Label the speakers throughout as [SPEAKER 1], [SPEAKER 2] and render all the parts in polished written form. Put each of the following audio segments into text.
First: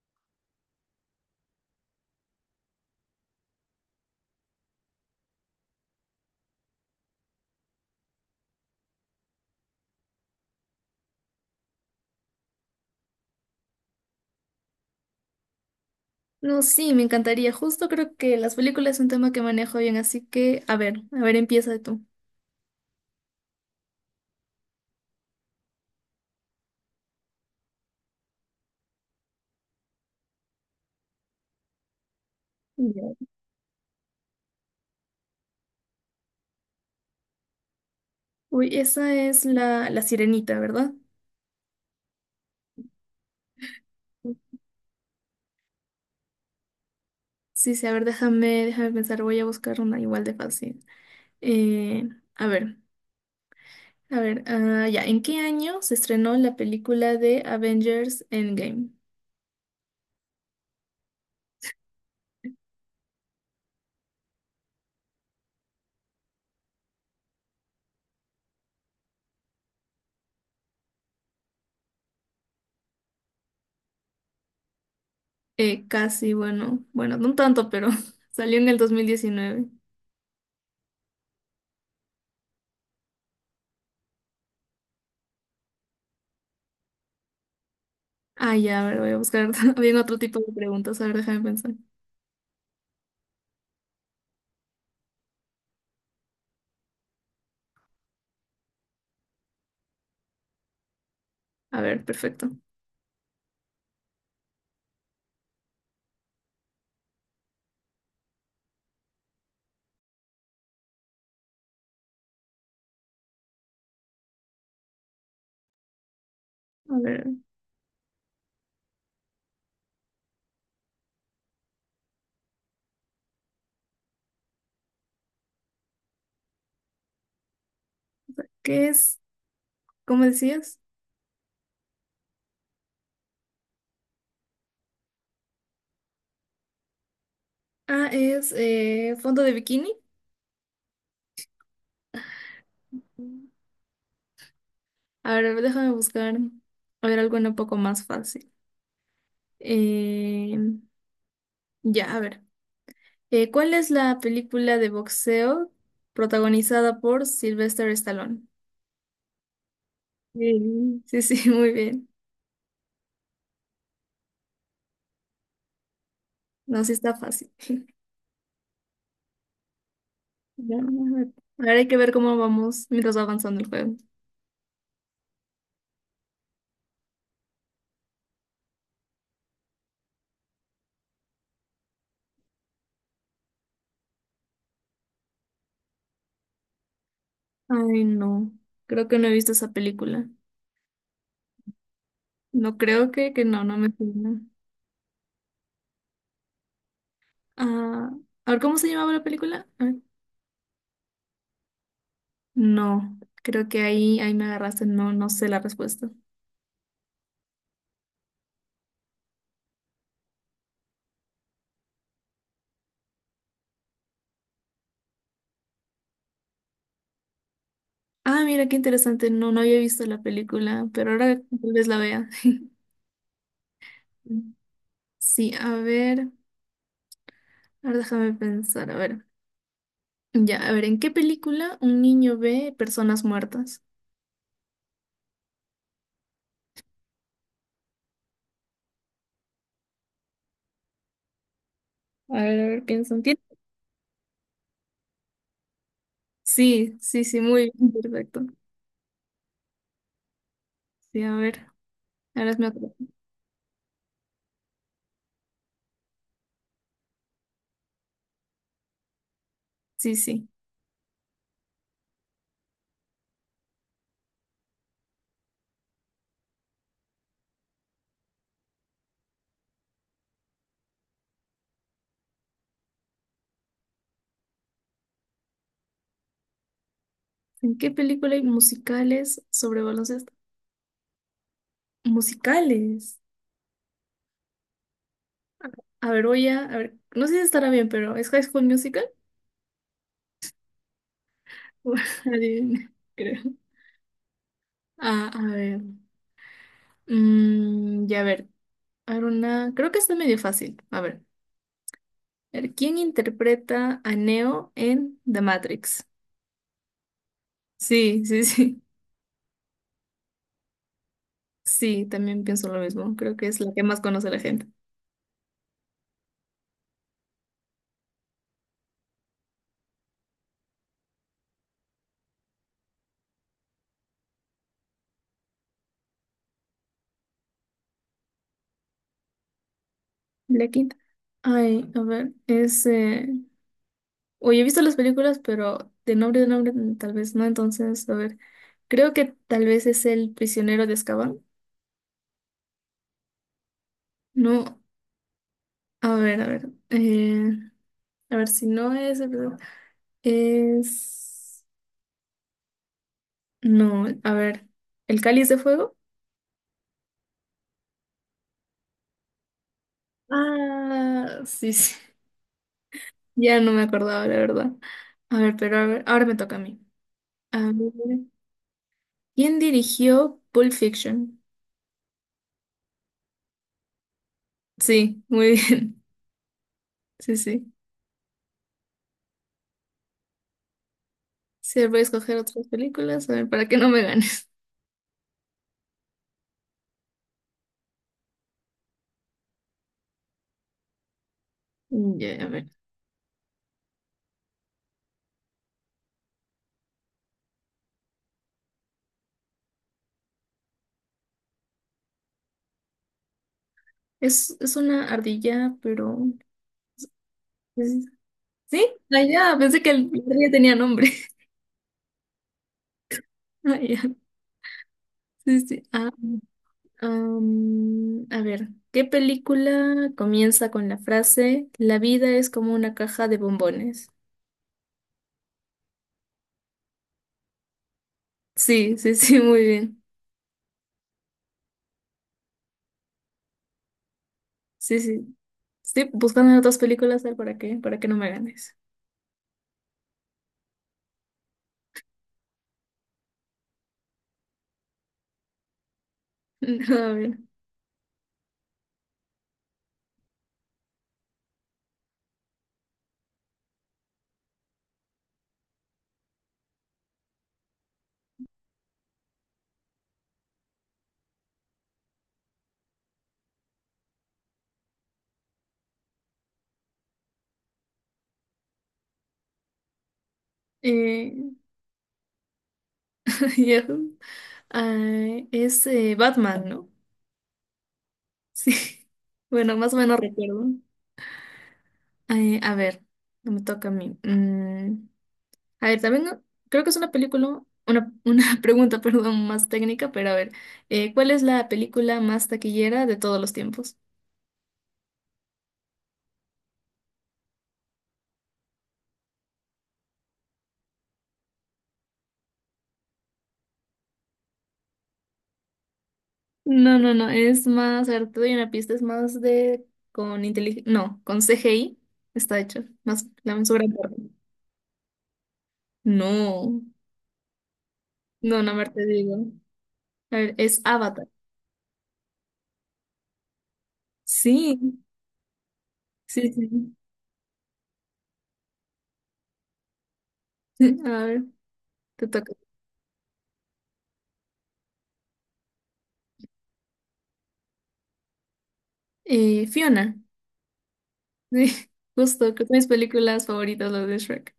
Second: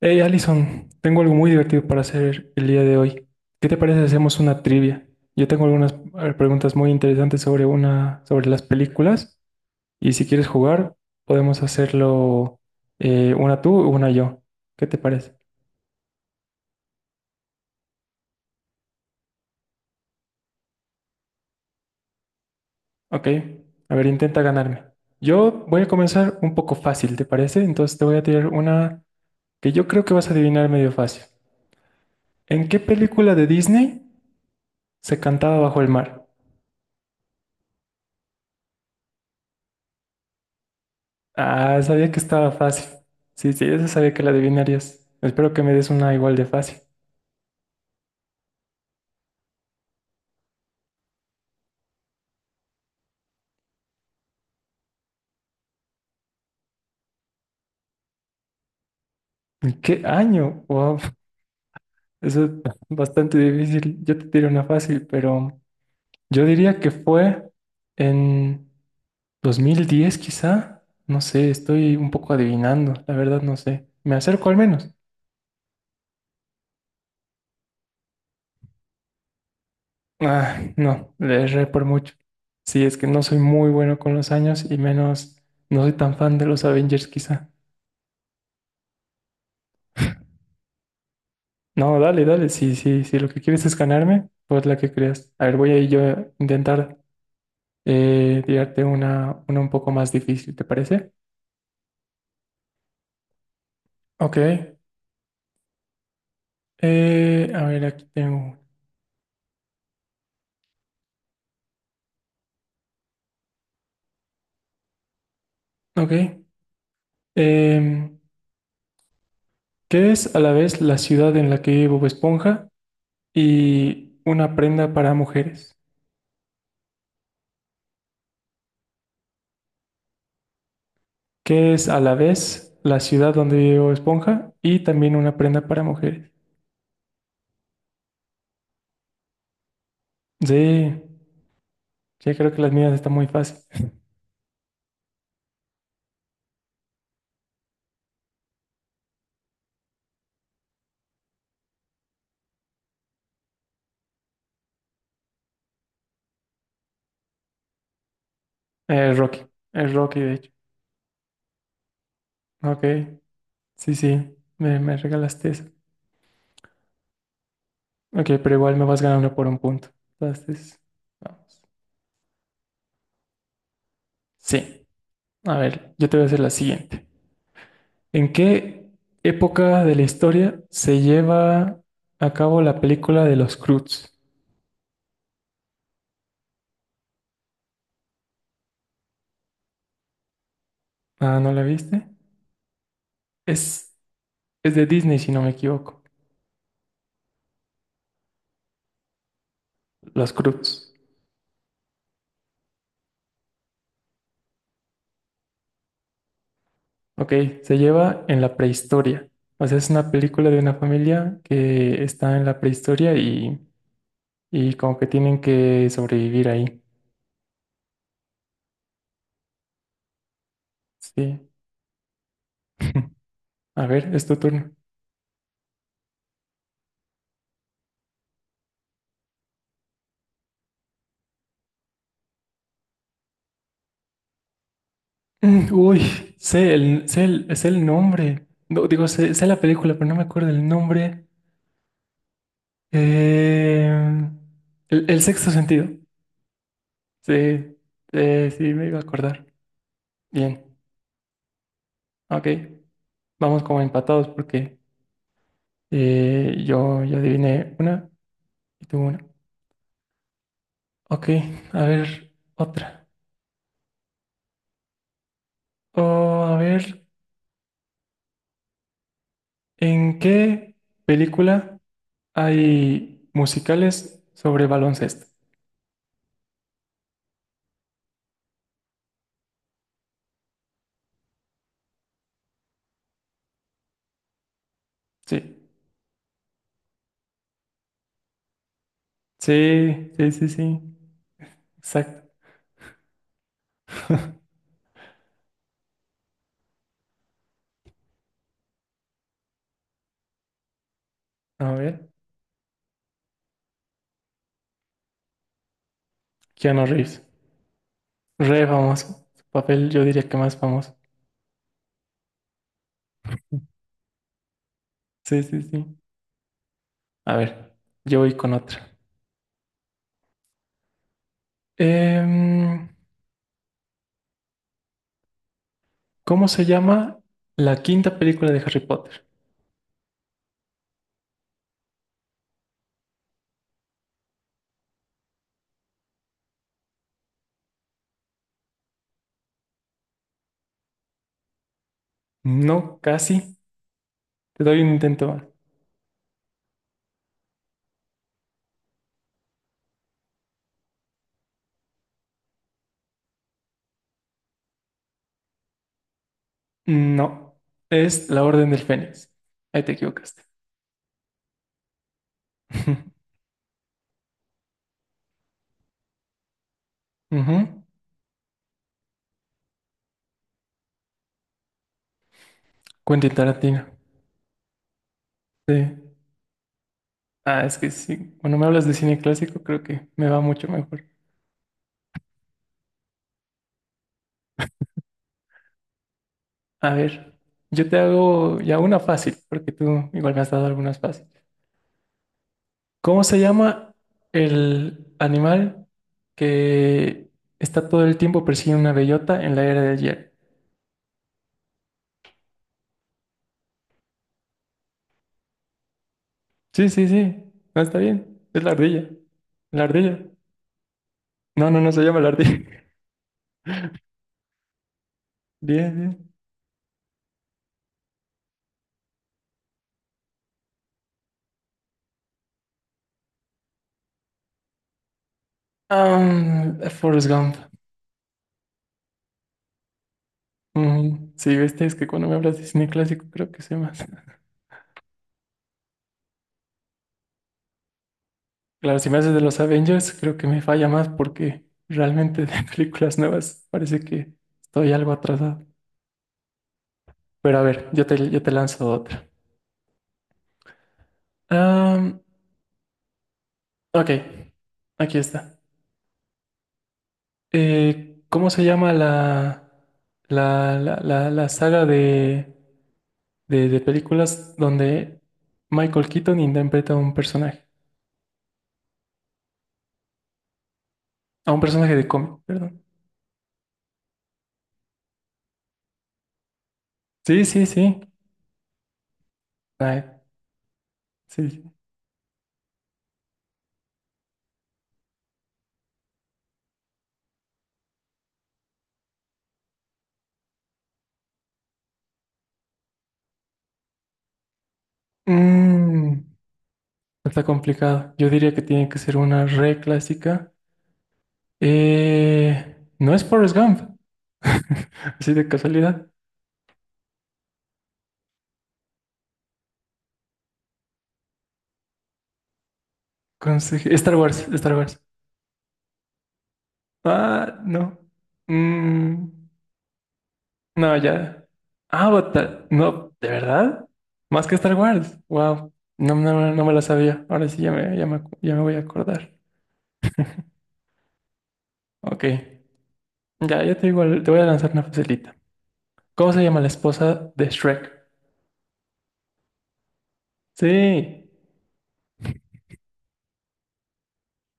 [SPEAKER 1] Hey Allison, tengo algo muy divertido para hacer el día de hoy. ¿Qué te parece si hacemos una trivia? Yo tengo algunas preguntas muy interesantes sobre las películas y si quieres jugar podemos hacerlo una tú, una yo. ¿Qué te parece?
[SPEAKER 2] No, sí, me encantaría. Justo creo que las películas es un tema que manejo bien, así que, a ver, empieza tú.
[SPEAKER 1] Ok, a ver, intenta ganarme. Yo voy a comenzar un poco fácil, ¿te parece? Entonces te voy a tirar una que yo creo que vas a adivinar medio fácil. ¿En qué
[SPEAKER 2] Ya.
[SPEAKER 1] película de Disney se cantaba bajo el mar?
[SPEAKER 2] Uy, esa es la sirenita, ¿verdad?
[SPEAKER 1] Ah, sabía que estaba fácil. Sí, sí, eso sabía que la adivinarías. Espero que me des una igual de fácil.
[SPEAKER 2] Sí, sí, a ver, déjame pensar, voy a buscar una igual de fácil. Eh, a ver, a ver, ah, ya, ¿en qué año se estrenó la película de Avengers Endgame?
[SPEAKER 1] ¿En qué año? Wow, eso es bastante difícil. Yo te tiro una fácil, pero yo diría que fue en 2010, quizá. No sé, estoy un poco adivinando, la verdad no sé. Me acerco al menos.
[SPEAKER 2] Casi, bueno, bueno, no tanto, pero salió en el 2019.
[SPEAKER 1] Ah, no, le erré por mucho. Sí, es que no soy muy bueno con los años y menos no soy tan fan de los Avengers quizá.
[SPEAKER 2] Ah, ya, a ver, voy a buscar bien otro tipo de preguntas, a ver, déjame pensar.
[SPEAKER 1] No, dale, dale. Sí, sí, sí. Lo que quieres es ganarme, pues la que creas. A ver, voy a ir yo a intentar tirarte una un poco más difícil, ¿te parece?
[SPEAKER 2] A ver, perfecto.
[SPEAKER 1] Ok. A ver, aquí tengo una. Ok.
[SPEAKER 2] A ver.
[SPEAKER 1] Em, ¿Qué es a la vez la ciudad en la que vive Bob Esponja y una prenda para mujeres?
[SPEAKER 2] ¿Qué es? ¿Cómo decías?
[SPEAKER 1] ¿Qué es a la vez la ciudad donde vive Bob Esponja y también una prenda para mujeres?
[SPEAKER 2] Ah, es fondo de bikini.
[SPEAKER 1] Sí, yo creo que las mías están muy fáciles.
[SPEAKER 2] A ver, déjame buscar. A ver, algo un poco más fácil. Eh, ya, a ver. ¿Cuál es la película de boxeo protagonizada por Sylvester Stallone?
[SPEAKER 1] Es Rocky. Es Rocky, de hecho.
[SPEAKER 2] Sí, sí, sí, muy bien.
[SPEAKER 1] Ok. Sí, sí, me regalaste eso.
[SPEAKER 2] No, sí está fácil.
[SPEAKER 1] Ok, pero igual me vas ganando por un punto.
[SPEAKER 2] Ya,
[SPEAKER 1] Entonces,
[SPEAKER 2] a ver,
[SPEAKER 1] vamos.
[SPEAKER 2] ahora hay que ver cómo vamos mientras va avanzando el juego.
[SPEAKER 1] Sí, a ver, yo te voy a hacer la siguiente. ¿En qué época de la historia se lleva a cabo la película de los Croods?
[SPEAKER 2] Ay, no. Creo que no he visto esa película.
[SPEAKER 1] Ah, ¿no la viste?
[SPEAKER 2] No creo que no, no me
[SPEAKER 1] Es,
[SPEAKER 2] suena.
[SPEAKER 1] es de Disney, si no me equivoco.
[SPEAKER 2] Ah, a ver, ¿cómo se llamaba la película? A ver.
[SPEAKER 1] Los Croods.
[SPEAKER 2] No, creo que ahí me agarraste, no, no sé la respuesta.
[SPEAKER 1] Ok, se lleva en la prehistoria. O sea, es una película de una familia que está en la prehistoria y como que tienen que sobrevivir ahí.
[SPEAKER 2] Ah, mira, qué interesante, no, no había visto la película, pero ahora
[SPEAKER 1] Sí.
[SPEAKER 2] tal vez la vea.
[SPEAKER 1] A ver, es tu turno.
[SPEAKER 2] Sí, a ver, ahora déjame pensar, a ver. Ya, a ver, ¿en qué película un niño ve personas muertas?
[SPEAKER 1] Uy, sé el nombre. No, digo, sé la película, pero no me acuerdo el nombre.
[SPEAKER 2] A ver, piensa. ¿Tien-
[SPEAKER 1] Eh, el sexto sentido.
[SPEAKER 2] Sí, sí, sí, muy
[SPEAKER 1] Sí,
[SPEAKER 2] bien, perfecto.
[SPEAKER 1] sí, sí, me iba a acordar. Bien,
[SPEAKER 2] Sí, a ver,
[SPEAKER 1] ok.
[SPEAKER 2] ahora es mi otro.
[SPEAKER 1] Vamos como empatados porque yo adiviné una y tú una.
[SPEAKER 2] Sí, sí.
[SPEAKER 1] Ok, a ver, otra. Oh, a ver, ¿en qué película hay musicales sobre baloncesto?
[SPEAKER 2] ¿En qué película hay musicales sobre baloncesto? Musicales.
[SPEAKER 1] Sí.
[SPEAKER 2] A ver, voy a ver, no sé si estará bien, pero ¿es High School Musical?
[SPEAKER 1] Sí, sí, sí, sí. Exacto.
[SPEAKER 2] Adivina, creo. Ah, a ver. Ya, a ver. A ver, una. Creo que está medio fácil. A ver.
[SPEAKER 1] A ver,
[SPEAKER 2] A ver, ¿quién interpreta a Neo en The Matrix?
[SPEAKER 1] Keanu Reeves.
[SPEAKER 2] Sí, sí,
[SPEAKER 1] Re
[SPEAKER 2] sí.
[SPEAKER 1] famoso. Su papel yo diría que más famoso.
[SPEAKER 2] Sí, también pienso lo mismo. Creo que es la que más conoce la gente.
[SPEAKER 1] Sí, sí, sí. A ver, yo voy con otra. Em, ¿Cómo se llama la quinta película de Harry Potter?
[SPEAKER 2] La quinta. Ay, a ver, es. Oye, he visto las películas, pero de nombre tal vez no. Entonces, a ver. Creo que tal vez es el prisionero de Azkaban.
[SPEAKER 1] No, casi. Te
[SPEAKER 2] No.
[SPEAKER 1] doy un intento más.
[SPEAKER 2] A ver, a ver. A ver si no es el Blue- Es. No, a ver. ¿El cáliz de fuego?
[SPEAKER 1] No, es La Orden del Fénix. Ahí te equivocaste.
[SPEAKER 2] Ah, sí, sí. Ya no me acordaba, la verdad. A ver, pero a ver, ahora me toca a mí. A
[SPEAKER 1] Ujú.
[SPEAKER 2] ver. ¿Quién dirigió Pulp Fiction?
[SPEAKER 1] Quentin Tarantino.
[SPEAKER 2] Sí, muy bien.
[SPEAKER 1] Sí.
[SPEAKER 2] Sí,
[SPEAKER 1] Ah,
[SPEAKER 2] sí.
[SPEAKER 1] es que sí. Cuando me hablas de cine clásico, creo que me va mucho mejor.
[SPEAKER 2] Sí, voy a escoger otras películas, a ver, para que no me ganes.
[SPEAKER 1] A ver, yo te hago ya una fácil, porque tú igual me has dado algunas fáciles.
[SPEAKER 2] Ya, a ver.
[SPEAKER 1] ¿Cómo se llama el animal que está todo el tiempo persiguiendo una bellota en la era del hielo?
[SPEAKER 2] Es una ardilla, pero.
[SPEAKER 1] Sí, sí, sí, no está
[SPEAKER 2] ¿Sí?
[SPEAKER 1] bien, es la
[SPEAKER 2] ¿Sí?
[SPEAKER 1] ardilla.
[SPEAKER 2] Ah, ya, pensé
[SPEAKER 1] La
[SPEAKER 2] que el- la
[SPEAKER 1] ardilla.
[SPEAKER 2] ardilla tenía nombre.
[SPEAKER 1] No, no, no se llama la ardilla.
[SPEAKER 2] Ah, ya. Sí, sí.
[SPEAKER 1] Bien,
[SPEAKER 2] Ah,
[SPEAKER 1] bien.
[SPEAKER 2] a ver, ¿qué película comienza con la frase la vida es como una caja de bombones?
[SPEAKER 1] Ah, Forrest Gump.
[SPEAKER 2] Sí, sí, sí, muy bien.
[SPEAKER 1] Ujú. Sí, viste, es que cuando me hablas de cine clásico creo que sé más.
[SPEAKER 2] Sí, sí. Estoy buscando en otras películas a ver, para qué, para que no me ganes.
[SPEAKER 1] Claro, si me haces de los Avengers, creo que me falla más porque realmente de películas nuevas parece que estoy algo atrasado.
[SPEAKER 2] A ver.
[SPEAKER 1] Pero a ver, yo te lanzo otra. Am, ok, aquí está. ¿Cómo se llama la saga de películas donde Michael Keaton interpreta a un personaje?
[SPEAKER 2] eh,
[SPEAKER 1] A un personaje de cómic, perdón.
[SPEAKER 2] ya, ah, es Batman, ¿no?
[SPEAKER 1] Sí, sí, sí.
[SPEAKER 2] Sí. Bueno, más o
[SPEAKER 1] Ay,
[SPEAKER 2] menos recuerdo.
[SPEAKER 1] sí. Sí.
[SPEAKER 2] A ver, me toca a mí. A ver, también no, creo que es una película, una pregunta, perdón, más técnica, pero a ver, ¿cuál es la película más taquillera de todos los tiempos?
[SPEAKER 1] Mm, Está complicado. Yo diría que tiene que ser una re clásica. No es Forrest Gump, así de casualidad.
[SPEAKER 2] No, no, no, es más, a ver, te doy una pista, es más de con inteligencia, no, con CGI está hecho, más la su gran.
[SPEAKER 1] Star Wars, Star Wars.
[SPEAKER 2] No,
[SPEAKER 1] Ah, no.
[SPEAKER 2] no, no, a ver, te
[SPEAKER 1] Mm,
[SPEAKER 2] digo. A ver, es
[SPEAKER 1] no,
[SPEAKER 2] Avatar.
[SPEAKER 1] ya. Avatar. No, ¿de verdad? Más que Star
[SPEAKER 2] Sí,
[SPEAKER 1] Wars. Wow. No,
[SPEAKER 2] sí,
[SPEAKER 1] no, no me la
[SPEAKER 2] sí.
[SPEAKER 1] sabía. Ahora sí ya me voy a acordar.
[SPEAKER 2] A ver,
[SPEAKER 1] Ok.
[SPEAKER 2] te toca.
[SPEAKER 1] Ya, ya te digo, te voy a lanzar una facilita. ¿Cómo se llama la esposa de Shrek?
[SPEAKER 2] Fiona.
[SPEAKER 1] Sí.
[SPEAKER 2] Sí, justo, creo que es mis películas favoritas, las de Shrek.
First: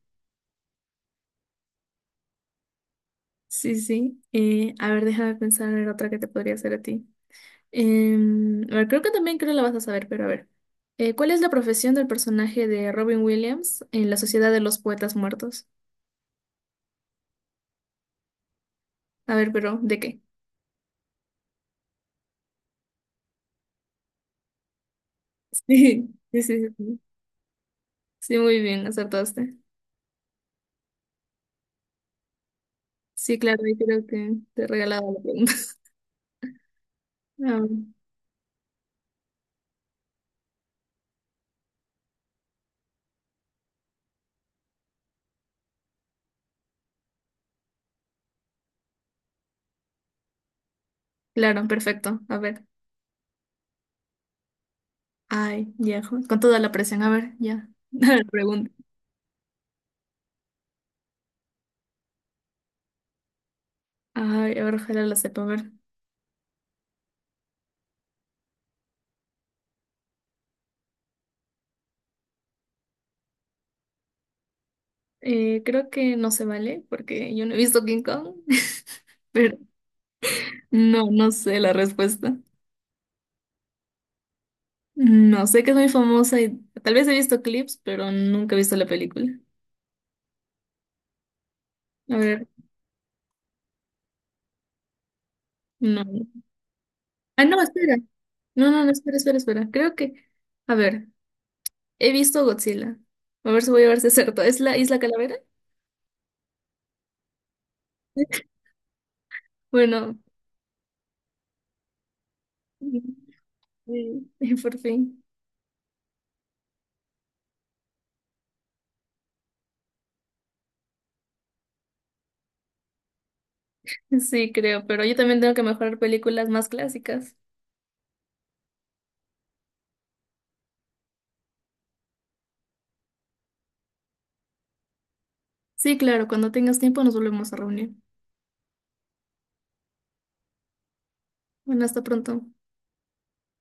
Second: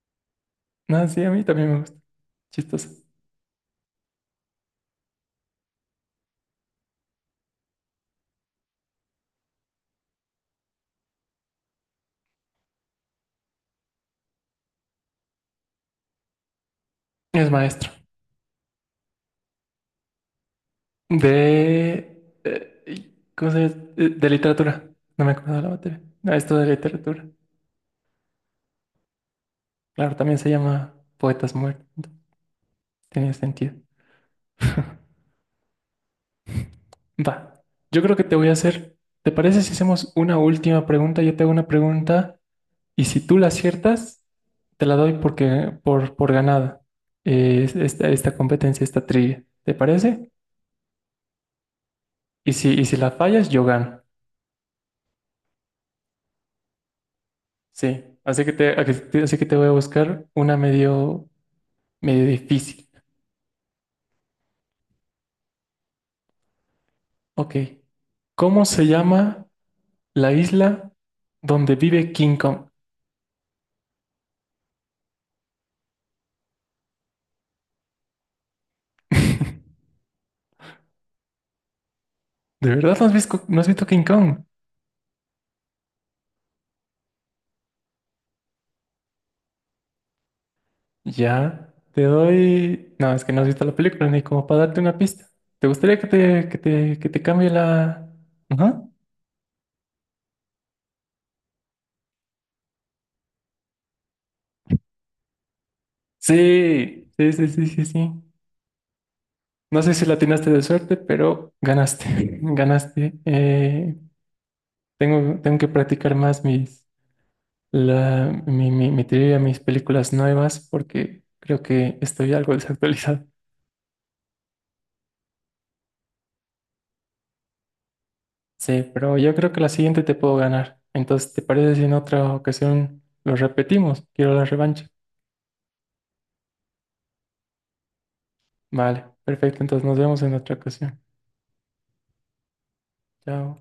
[SPEAKER 1] No, sí, a mí también me gusta. Chistoso.
[SPEAKER 2] Sí, sí. A ver, déjame pensar en otra que te podría hacer a ti. A ver, creo que también creo la vas a saber, pero a ver. ¿Cuál es la profesión del personaje de Robin Williams en La Sociedad de los Poetas Muertos?
[SPEAKER 1] Es maestro
[SPEAKER 2] A ver, pero ¿de qué?
[SPEAKER 1] de¿cómo se llama? De literatura. No me acuerdo de la materia.
[SPEAKER 2] Sí,
[SPEAKER 1] No,
[SPEAKER 2] sí,
[SPEAKER 1] esto de
[SPEAKER 2] sí, sí.
[SPEAKER 1] literatura.
[SPEAKER 2] Sí, muy bien, acertaste.
[SPEAKER 1] Claro, también se llama Poetas Muertos. Tiene
[SPEAKER 2] Sí, claro,
[SPEAKER 1] sentido.
[SPEAKER 2] ahí creo que te he regalado la pregunta.
[SPEAKER 1] Va.
[SPEAKER 2] Ah,
[SPEAKER 1] Yo creo que te voy a hacer. ¿Te parece si hacemos una última pregunta? Yo te hago una pregunta y si tú la aciertas, te la doy por ganada. Esta competencia, esta trivia. ¿Te parece?
[SPEAKER 2] claro, perfecto. A
[SPEAKER 1] Y
[SPEAKER 2] ver.
[SPEAKER 1] si, y si la fallas, yo gano.
[SPEAKER 2] Ay, ya, jo- con toda la presión. A ver, ya.
[SPEAKER 1] Sí.
[SPEAKER 2] A ver,
[SPEAKER 1] Así que te,
[SPEAKER 2] pregunta.
[SPEAKER 1] así que te voy a buscar una medio difícil.
[SPEAKER 2] Ay, a ver, ojalá la sepa. A ver.
[SPEAKER 1] Ok. ¿Cómo se llama la isla donde vive King Kong?
[SPEAKER 2] Creo que no se vale porque yo no he visto King Kong, pero no, no sé la respuesta.
[SPEAKER 1] ¿De verdad no has visto King Kong?
[SPEAKER 2] No, sé que es muy famosa y tal vez he visto clips, pero nunca he visto la película.
[SPEAKER 1] Ya, te
[SPEAKER 2] A ver,
[SPEAKER 1] doy. No, es que no has visto la película ni como para darte una pista. ¿Te gustaría
[SPEAKER 2] no.
[SPEAKER 1] que te
[SPEAKER 2] Ah,
[SPEAKER 1] cambie
[SPEAKER 2] no, espera.
[SPEAKER 1] la.
[SPEAKER 2] No,
[SPEAKER 1] Ajá.
[SPEAKER 2] no, no, espera, espera, espera. Creo que, a ver, he visto Godzilla. A ver si voy a verse cierto. ¿Es la Isla Calavera?
[SPEAKER 1] Sí, sí, sí, sí, sí, sí. No sé si la
[SPEAKER 2] Bueno,
[SPEAKER 1] atinaste de suerte, pero ganaste,
[SPEAKER 2] sí,
[SPEAKER 1] ganaste. Eh,
[SPEAKER 2] por fin.
[SPEAKER 1] tengo, tengo que practicar más mis, la, mi trivia, mis películas nuevas, porque creo que estoy algo desactualizado.
[SPEAKER 2] Sí, creo, pero yo también tengo que mejorar películas más clásicas.
[SPEAKER 1] Sí, pero yo creo que la siguiente te puedo ganar. Entonces, ¿te parece si en otra ocasión lo repetimos? Quiero la revancha.
[SPEAKER 2] Sí, claro, cuando tengas tiempo nos volvemos a reunir.
[SPEAKER 1] Vale, perfecto. Entonces nos vemos en otra ocasión.
[SPEAKER 2] Bueno, hasta pronto.
[SPEAKER 1] Chao.